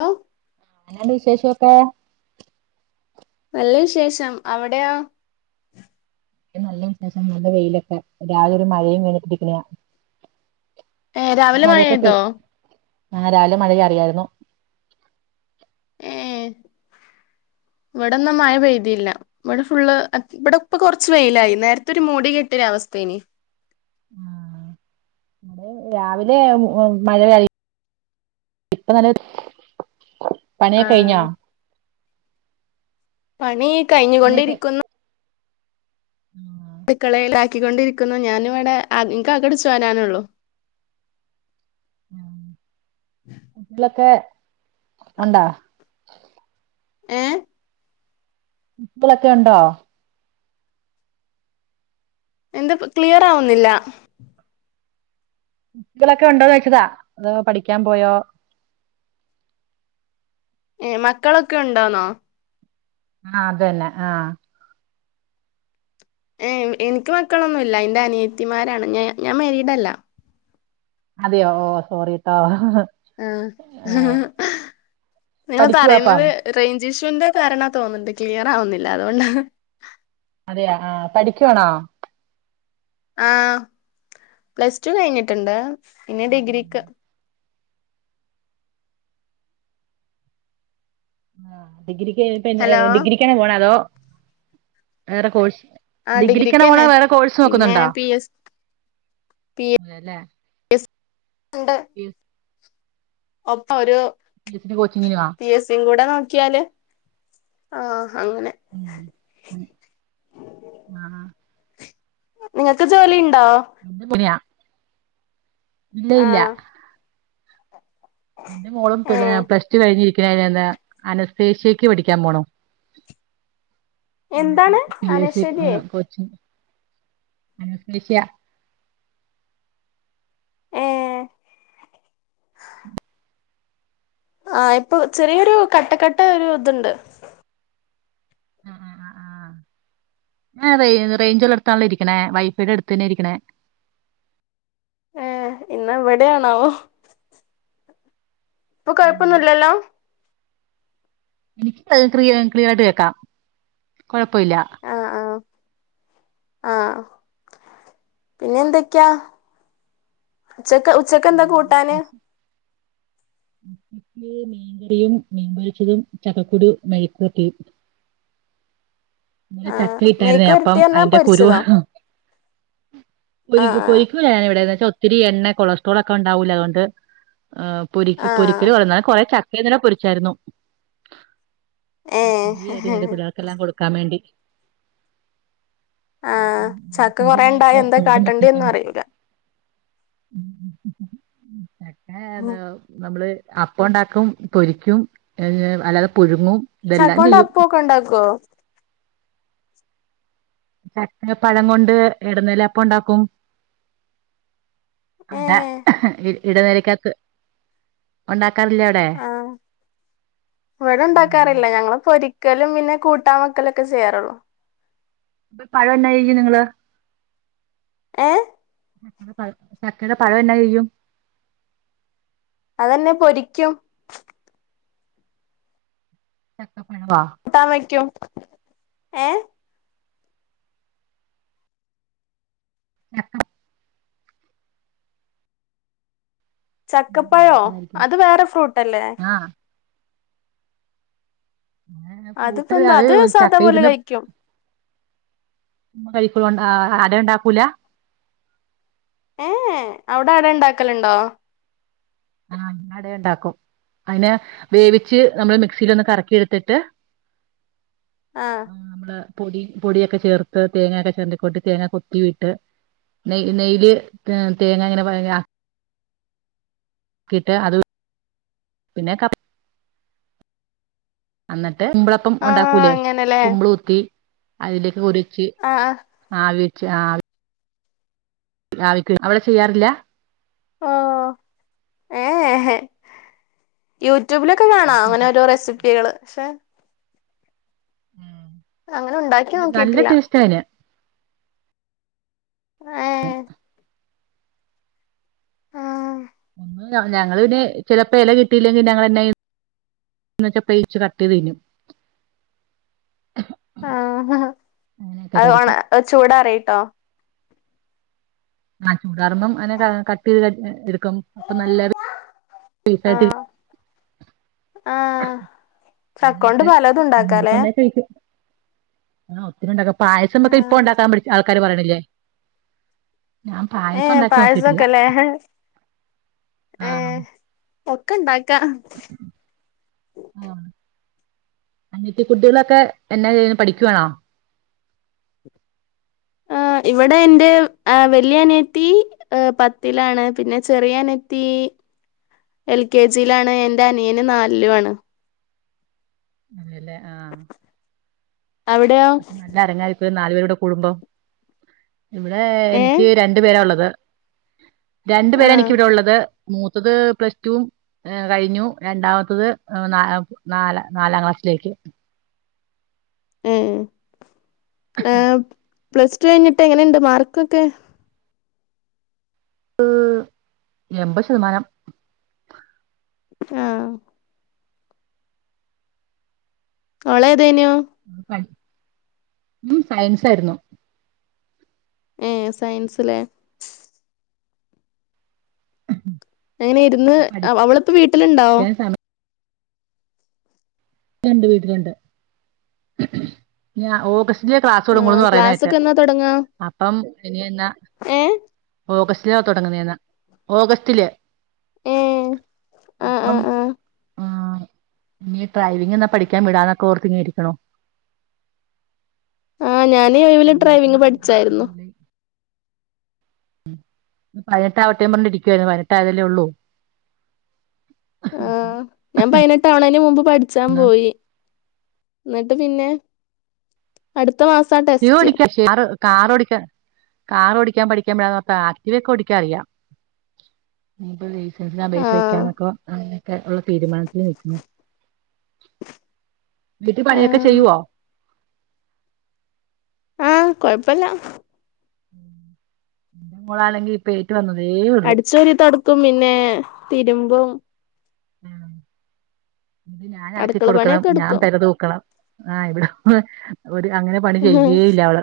Hello അങ്ങനണ്ട് വിശേഷൊക്കെ നല്ല വിശേഷം അവിടെയോ നല്ല വിശേഷം ന്നുടെ വെയിലൊക്കെ രാവിലെ ഒരു മഴയും കഴിഞ്ഞിട്ടിരിക്കണയാ ഏ ഇവിടെ രാവിലെ മഴ മഴയൊക്കെ പെയ്തോ പെയ് ആ രാവിലെ മഴ ചാറിയായിരുന്നു ഏ ഇവിടെന്ന് മഴ പെയ്തിയില്ല ഇവിടെ ഫുള് ഇവിടെ ഇപ്പ കുറച്ച് വെയിലായി നേരത്തെ ഒരു മൂടി കെട്ടിയ ഒരു അവസ്ഥേന് [inaudible] ആ അടെ രാവിലെ മഴ കഴി ഇപ്പൊ നല്ല ആ പണിയൊക്കെ കഴിഞ്ഞൊ പണി കഴിഞ്ഞുകൊണ്ടിരിക്കുന്നു ഉം അടുക്കളയിലാക്കിക്കൊണ്ടിരിക്കുന്നു ഞാനും ഇവിടെ നിങ്ങ അകംഅടിച്ചു വരാനുള്ളു [inaudible] ഉം കുട്ടികളൊക്കെ ഉണ്ടാ ഏ കുട്ടികളൊക്കെ ഉണ്ടോ എന്ത് ക്ലിയർ ആവുന്നില്ല ബുക്കുകളൊക്കെ ഉണ്ടോന്ന് ചോയ്ച്ചതാ അതോ പഠിക്കാൻ പോയോ ഏ മക്കളൊക്കെ ഉണ്ടോന്നോ ആ അതന്നെ ആ ഏ എനിക്ക് മക്കളൊന്നുംല്ല്യ എൻ്റെ അനിയത്തിമാരാണ് ഞ ഞാൻ മേരീടല്ല അതെയോ ഓ സോറീട്ട ആ നിങ്ങൾ പഠിക്കുവാ അപ്പം പറയുന്നത് റെയ് ജിഷുവിന്റെ കാരണാ തോന്ന്ണ്ട് ക്ലിയർ ആവുന്നില്ല അതുകൊണ്ടാ അതെയാ ആ പഠിക്കുവാണോ ആഹ് പ്ലസ് ടു കഴിഞ്ഞിട്ടുണ്ട് ഇനി ഡിഗ്രിക്ക് ആഹ് ഡിഗ്രിക്ക് പിന്നെ ഹലോ ഡിഗ്രിക്കാണ് പോണ അതോ വേറെ കോഴ്സ് ആ ഡിഗ്രിക്കണ പോണേ ഡിഗ്രിക്ക്ന്നെ വേറെ കോഴ്സ് പിന്നെ നോക്കുന്നുണ്ടോ പി എസ് പി എ വേല്ലേ ഉണ്ട് ഒപ്പ ഒരു പി എസ് സി കോച്ചിങ്ങിന് ആ പി എസി ഉം കൂടെ നോക്കിയാല് ആഹ് ഉം അതെ അഹ് നിങക്ക് ജോലി ഇന് [unintelligible] ഇല്ല ആ ഇല്ല എന്റെ മോളും ഏ പിന്നെ പ്ലസ് ടു കഴിഞ്ഞിരി [unintelligible] അനസ്തേഷ്യക്ക് പടിക്കാൻ പോണു എന്താണ് [unintelligible] പി എസ് സി അനശ്വരിയെ കോച്ചിങ് അനസ്തേഷ്യ ഏ ആ ഇപ്പൊ ചെറിയൊരു കട്ടക്കട്ട ഒരു ഇതുണ്ട് ആഹ് ആഹ് ആഹ് ആഹ് ഞാൻ റെയിഞ്ച് ഉള്ളിടത്ത് ആണല്ലോ ഇരിക്കണേ വൈഫൈയുടെ എടുത്തന്നെ ഇരിക്കണേ ഏഹ് ഇന്നാ ഇവടെയാണാവോ ഇപ്പൊ ഉം. കൊഴപ്പൊന്നുമല്ലല്ലോ എനിക്ക് ക് ക്ലിയർയായിട്ട് കേക്കാം കൊഴപ്പല്ല ആഹ് പിന്നെ എന്തൊക്കെയാ ഉച്ചക്ക് ഉച്ചക്ക് എന്താ കൂട്ടാന് ഉച്ചക്ക്. മീൻകറിയും മീൻപൊരിച്ചതും ചക്കക്കുരു മെഴുക്കുപുരട്ടി ഇന്നലെ ആ ചക്ക ഇട്ടായിരുന്നേ മെയ്ക്ക് വരട്ടി അപ്പം പറഞ്ഞാ അതിന്റെ കുരു പൊരിച്ചതോ പൊ ആ പൊരിക്കൂല ഞൻ ഇവിടെന്ന് പൊരിക്ക പൊരിക്കൂല ഞാൻ ഇവിടെ എന്ന് വെച്ചാൽ ഒത്തിരി എണ്ണ കൊളസ്ട്രോൾ ഒക്കെ ഉണ്ടാവൂലെ അതുകൊണ്ട് ആഹ് പൊരി ആ ആ പൊരിക്കല് കുറന്നാല കൊറെ ചക്കന് ഇങ്ങനെ പൊരിച്ചായിരുന്നു ഏ [unintelligible] പിള്ളേർക്കെല്ലാം കൊടുക്കാൻ വേണ്ടി ആ [unintelligible] ചക്ക കൊറേ ഉണ്ടായ എന്താ തോരൻ കാട്ടണ്ടേന്നും വെച്ചേക്കാണോ അറിയൂല ചക്കെ ഉം. നമ്മള് അപ്പം ഉണ്ടാക്കും പൊരിക്കും അല്ലാതെ പുഴുങ്ങും ഇതെല്ലാം ചക്കോണ്ട് ചെയ്യും അപ്പൊക്കെ ഉണ്ടാക്കോ ചക്ക പഴം കൊണ്ട് ഇടനില അപ്പം ഇണ്ടാക്കും ഏ അതാ ഇടലി എ [unintelligible] ലക്കാത്ത് ഉണ്ടാ - ആഹ് ഇവിടെ ഉം. ഉണ്ടാക്കാറില്ല ഞങ്ങള് പൊ- വക്കലും പിന്നെ കൂട്ടാൻ വെക്കലൊക്കെ ചെയ്യാറുള്ളൂ ഇപ്പൊ പഴം എന്നായിരിക്കും നിങ്ങള് ഏയ് ചക്ക ചക്കയുടെ പഴം എന്നാ ചെയ്യും അതെന്നെ പൊരിക്കും ചക്കപ്പഴവാ കൂട്ടാൻ വയ്ക്കും ഏ ആഹം [unintelligible] ചക്കപ്പഴോ എല്ലാർക്കുംതായിരിക്കും അത് വേറെ ഫ്രൂട്ടല്ലേ ആഹ് അതിപ്പോ ഫൂട്ട് എന്താ അത് സാധാ ചക്ക പോലെ ഇരുന്ന് കഴിക്കും പഴ- ആഹ് അട ഉണ്ടാക്കൂല ഏ ഏ അവിടെ അട ഉണ്ടാക്കലുണ്ടോ ആഹ് അട ഉണ്ടാക്കും അതിനെ വേവിച്ച് നമ്മള് മിക്സില് ഒന്ന് കറക്കിെടുത്തിട്ട് ആഹ് പൊടി പൊടിയൊക്കെ ചേർത്ത് തേങ്ങൊക്കെ ചേർണ്ടിക്കൊട്ട് തേങ്ങ കൊത്തി വിട്ട് നെയ്യ് നെയ്യിയില് തേങ്ങ ഇങ്ങനെ കിട്ട് അത് പിന്നെ എന്നിട്ട് കുമ്പിളപ്പം ആ ഉണ്ടാക്കൂലേ അങ്ങനെല്ലേ കുമ്പിള് കുത്തി അതിലേക്ക് ഒരു ച്ച് ആ ആ. ആവി വെച്ച്ആവി ആവിക്ക്‌ അവടെ ചെയ്യാറില്ല ഓ ഏ ഹേ ഹേ യു യുട്യൂബിലൊക്കെ കാണാം. അങ്ങനെ ഓരോ റെസിപ്പികൾ പക്ഷെ ഉം. അങ്ങനെ ഉണ്ടാക്കി നല്ല നോക്കിട്ടില്ല ടേസ്റ്റ് അതിന്. ഏ [unintelligible] ആ ഒന്ന് ഞങ്ങള് പിന്നെ ചിലപ്പോ ഇല കിട്ടിയില്ലെങ്കിൽ ഞങ്ങ എന്ന ച്ച പ്ലേറ്റ് കട്ട് ചെയ്ത് തിന്നും. [inaudible] ആഹ് ആഹ് ആഹ് അങ്ങനെയൊക്കെ അത്പോണ കഴിക്കും ചൂടാറിട്ടോ. ആ ചൂടാറുമ്പം അങ്ങെ കട്ട് ചെയ്ത് ക അപ്പൊ നല്ലരു ആഹ് ചക്കോണ്ട് അങ്ങനെയൊക്കെ പലതും അങ്ങനെയൊക്കെ ഉണ്ടാക്കാലേ? ഉണ്ടാക്കി കഴിക്കും ആ ഒത്തിരി ഉണ്ടാക്കാം. പായസം ആ ഒക്കെ ഇപ്പൊ ഉണ്ടാക്കാൻ ആൾക്കാര് പറയണില്ലേ? ഞാൻ പായസം ഏഹ് ഉണ്ടാക്കി നോക്കിയിട്ടില്ല പായസൊക്കെല്ലേ? ആ ഏഹ് ഒക്കെ ഉണ്ടാക്കം ആ അനിയത്തി കുട്ടികളൊക്കെ എന്നാ ചെയ്യാ പഠിക്കുവാണോ? [inaudible] ആ ഇവിടെ എന്റെ വലിയ അനിയത്തി പത്തിലാണ് പിന്നെ ചെറിയ അനിയത്തി- എൽ കെ ജിയിലാണ്. എന്റെ അനിയന് നാലിലും ആണ്. അതെയല്ലേ? അവിടെയോ? നാലു പേരുടെ കുടുമ്പം. ഇവിടെ ഏ എനിക്ക് രണ്ടു പേരാ ഉള്ളത്. രണ്ടു ആ പേരാ എനിക്കിവിടെ ഉള്ളത് മൂത്തത് പ്ലസ് ടുവും ഏ കഴിഞ്ഞു. രണ്ടാമത്തത് ന നാല നാലാം ക്ലാസ്സിലേക്ക്. മ് പ്ലസ് ടു കഴിഞ്ഞിട്ട് എങ്ങനെയുണ്ട് മാർക്കൊക്കെ? എൺമ്പത് ശതമാനം. ആഹ് ഓളെതേനു? ഉം സയൻസ് ആയിരുന്നു. ഏഹ് സയൻസ് ല്ലേ? അങ്ങനെ ഇരുന്ന് അ അവളിപ്പോ വീട്ടിലുണ്ടോ? പഠിക്കാൻ സമയം ലുണ്ട് വീട്ടിലുണ്ട് ഞാ ഓഗസ്റ്റ് ലേ ക്ലാസ് ആ തൊടങ്ങൂളൂന്ന് പറയുന്ന കേട്ടെ ക്ലാസ്സൊക്കെ എന്നാ തുടങ്ങാ അപ്പം ഇനി എന്നാ ഏ ഓഗസ്റ്റിലാ തൊടങ്ങുന്നേന്ന് ഓഗസ്റ്റില്. ഏ ആ ആ അപ്പം ആ ആഹ് ഇനി ഡ്രൈവിംഗ് എന്നാ പഠിക്കാൻ വിടാന്നൊക്കെ ഓർത്തിങ്ങനെ ഇരിക്കണു. ആഹ് ഞാന് ഈ ഒഴിവില് മാസം ഡ്രൈവിംഗ് പഠിച്ചായിരുന്നു. ഉം ഇനി പതിനെട്ടാവട്ടേന്ന് പറഞ്ഞ് ഇരിക്കുവായിരുന്നു പതിനെട്ടായതല്ലേ ഉള്ളൂ. അപ്പം ആഹ് ഞാൻ പതിനെട്ടാവണേന് മുമ്പ് പഠിച്ചാൻ പോയി. എന്നിട്ട് പിന്നെ അടു [unintelligible] കാറ് കാറ് ഓടിക്കാൻ കാറ് ഓടിക്കാൻ പഠിക്കാൻ വിടാന്നോർത്ത് ആക്ടിവ ഒക്കെ ഓടിക്കാനറിയാം. [unintelligible] [unintelligible] ആ അപേക്ഷ വെക്കാനൊക്കെ ആഹ് ക്കെ ഒള്ള തീരുമാനത്തി നിക്കുന്നു വീട്ടി ആ പണിയൊക്കെ ചെയ്യുവോ ആഹ് കൊഴപ്പല്ല മോളാണെങ്കി ഇപ്പഏറ്റ് വന്ന അടിച്ച് വാരി തൊടക്കും പിന്നെ തിരുമ്പും ആഹ് ഇത് ഞാൻ അലക്കി അടുക്കള കൊടുക്കണം പണിയൊക്കെ ഞാൻ എടുക്കും പെരതൂക്കണം ആഹ് ഇവിടെ ഒരു അങ്ങനെ പണി ചെയ്യേല്ല അവള്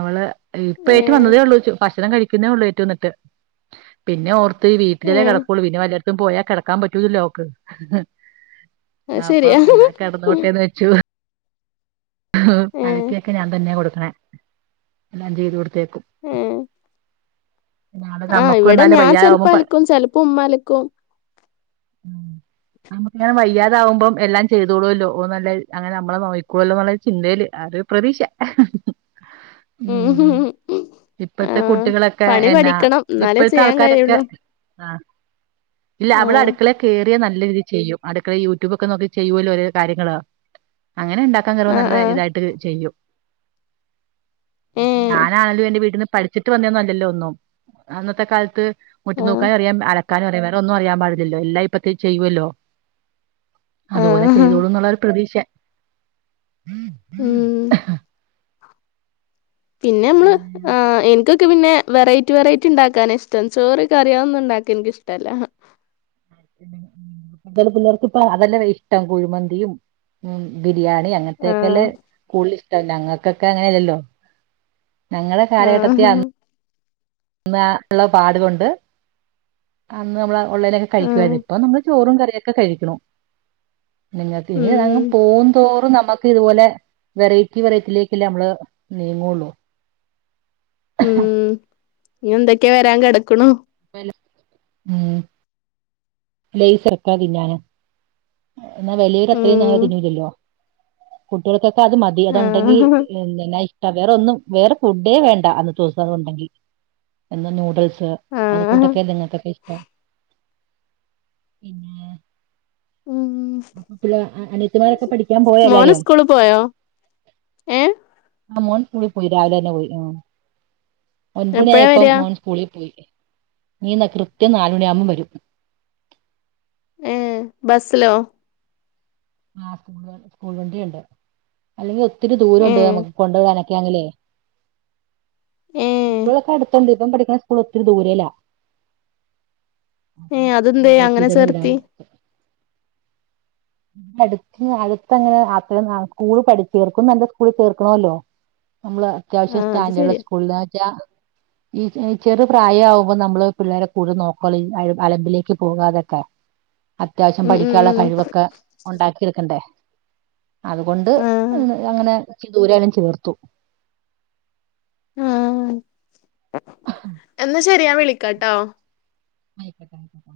അവള് ഇപ്പ ഏ ഏറ്റു വന്നതേ ഉള്ളൂ ഭക്ഷണം കഴിക്കുന്നതേ ഉള്ളൂ ഏറ്റു വന്നിട്ട് പിന്നെ ഓർ ഇപ്പ ഈ ഏ വീട്ടിലല്ലേ നടക്കോള്ളൂ പിന്നെ വല്ലോട്ത്തും പോയാ കെടക്കാ പറ്റൂലല്ലൊ അവക്ക് അത് ആഹ് അപ്പൊ ശരിയാ എന്താ കെടന്നോട്ടേന്ന് വെച്ചു ഏ അലക്ക്യൊക്കെ ഞാൻ തന്നെ കൊടുക്ക്ണേ എല്ലാം ചെയ്ത് കൊട്ത്തേ ഏഹ് നാളെ ആഹ് നമ്മുക്കും ഇവടെ എന്നാല് ഞാൻ ചെലപ്പൊ വയ്യാതാവുമ്പം പ അലക്കും ചെലപ്പൊ ഉമ്മ അലക്കും നമ്മക്ക്ങ്ങനെ വയ്യാതാവുമ്പം എല്ലാം ചെയ്തോളുവല്ലോ ഓഹ് നല്ലെ അങ്ങനെ നമ്മളെ നോയിക്കോളല്ലോന്ന്ള്ളൊര് ചിന്തേല് അത് പ്രതീക്ഷ ഉം ഇപ്പത്തെ ആഹ് കുട്ടികളൊക്കെ പണി എന്നാ പഠിക്കണം എന്നാലേ ഇപ്പഴത്തെ ചെയ്യാൻ ആൾക്കാരൊക്കെ കഴിയുള്ളൂ ആഹ് ആഹ് [unintelligible] നല്ലരീതി ചെയ്യും അടുക്കളെ യൂട്യൂബൊക്കെ നോക്കി ചെയ്യുവല്ലോ ഒരോരൊ കാര്യങ്ങള് അങ്ങനെ ഇണ്ടാക്കാ കേറ്മ്പോ ആഹ് നല്ല ആഹ് ഇതായിട്ട് ചെയ്യും ഇപ്പ ഏഹ് ഞാനാണേലു എന്റെ വീട്ട്ന്ന് പഠിച്ചിട്ട് വന്നേന്നല്ലല്ലോ ഒന്നും അന്നത്തെ കാലത്ത് മുറ്റം ആഹ് തൂക്കാനും അറിയാം അലക്കാനും അറിയാ വേറെ ഒന്നും അറിയാ പാടില്ലല്ലോ എല്ലാം ഇപ്പത്തെ ചെയ്യുവല്ലോ അതുപോലെ ആഹ് ചെയ്തോളുംന്നുള്ളൊരു പ്രതീക്ഷ ഉം പിന്നെ അമ്മള് ആഹ് എന്ക്ക് ക്ക് പിന്നെ വെറൈറ്റി വെറൈറ്റി ഇണ്ടാക്കാനാ ഇഷ്ടം ചോറ് കറി അഹ് ഒന്നും ഇണ്ടാക്കാ ഇന്ക്ക് ഇഷ്ടല്ല [unintelligible] പിള്ളേർക്ക്പ്പം അതെല്ലല്ലോ ഇഷ്ടം കുഴിമന്തിയും ഉം ബി ബിരിയാണി അങ്ങൻത്തക്കെല്ലേ ആഹ് കൂടുതല് ഇഷ്ടം ഞങ്ങക്കൊക്കെ അങ്ങനെയല്ലല്ലോ ഞങ്ങളെ കാലഘട്ടത്തി ആഹ് അ ന്നാ ഇള്ള പാട്കൊണ്ട് അന്ന് അമ്മളെ ഉള്ളേനെക്കെ ആഹ് കഴിക്കുവാരുന്നു ഇപ്പൊ നമ്മള് ചോറും കറിയൊക്കെ കഴിക്ക്ണു നിങ്ങക്ക് ഉം [unintelligible] പോവും തോറും നമ്മ ക്ക് ഇത്പോലെ വെറൈറ്റി വെറൈറ്റിയിലേക്കല്ലേ നമ്മള് നീങ്ങോള്ളു ഉം ഇനി എന്തൊക്കെയാ വരാൻ കെടക്കണോ ഉം ല സർക്കാ ദഞാണ് [unintelligible] എന്നാൽ വലിയവർ അത്രയും ഉം അങ്ങനെ തിന്നുല്ലല്ലോ കുട്ടികൾക്ക- അത് മതി അതുണ്ടെങ്കിൽ ആഹ് [unintelligible] ഇഷ്ട വേറെൊന്നും വേറെ ഫുഡേ വേണ്ട അന്ന് ദിവസ അത് ഉണ്ടെങ്കിൽ എന്നന്ന് നൂഡിൽസ് അത് ആഹ് കൊണ്ടടൊക്കയല്ലേ നിങ്ങക്കൊക്കെ ഇഷ്ടം പിന്നെ ഉം അപ്പൊ പിന്നെ അനിയത്തിമാരൊക്ക പഠിക്കാൻ പോയോ മോന് എല്ലാരും സ്കൂള് പോയോ ഏഹ് അൻ [unintelligible] സ്കൂളിൽ പോയി രാവിലെ തന്നെ പോയി ആ എപ്പഴാ ഒൻപണിയായപ്പം വരിക മോൻ സ്കൂളിൽ പോയി നീ [unintelligible] ന കൃത്യം നാലുണിയാകുമ്പം വരും ഏ ബസ്സിലോ ആ സ്കൂൾ സ്കൂൾ വണ്ടിയുണ്ട് അല്ലെങ്കിൽ ഒത്തിരി ദൂരം ഏ ഉണ്ട് നമുക്ക് കൊണ്ടു പോകാനൊക്കെ ഇൊ ഏ [unintelligible] ക്കെ അടുത്തണ്ട് ഇപ്പം പഠിക്കണ സ്കൂൾ ഒത്തിരി ദൂരെല ഏ അപ്പം സ്കൂൾ അതെന്തേ ബസി അങ്ങനെ തന്നെ ചേർത്തി വിടാന്ന് അടു അടുത്ത അങ്ങനെ അത്ര സ്കൂള് പഠിച്ചച്ച് ചേർക്കും നല്ല സ്കൂള് ചേർക്കണല്ലോ നമ്മള് ആ അത്യാവശ്യം അത് സ്റ്റാൻഡേർഡ് ശരിയാ സ്കൂൾ എന്ന് വച്ചാ ഈ ചെറു പ്രായ ആവുമ്പോൾ നമ്മള് പിള്ളേരെ കൂടെ നോക്കളൂ അലമ്പിലേക്ക് പോകാതൊക്കെ. അത്യാവശ്യം ഉം ഉം പഠിക്കാനുള്ള ഉം കഴിവൊക്കെ ഉണ്ടാക്കിടുക്കണം. അതുകൊണ്ട് ആ അങ്ങനെദൂരാലും ചേർത്തു. ഉ എന്നാ ശരിയാാ വിളിക്കാട്ടോ. ആയിക്കട്ടെ ആയിക്കട്ട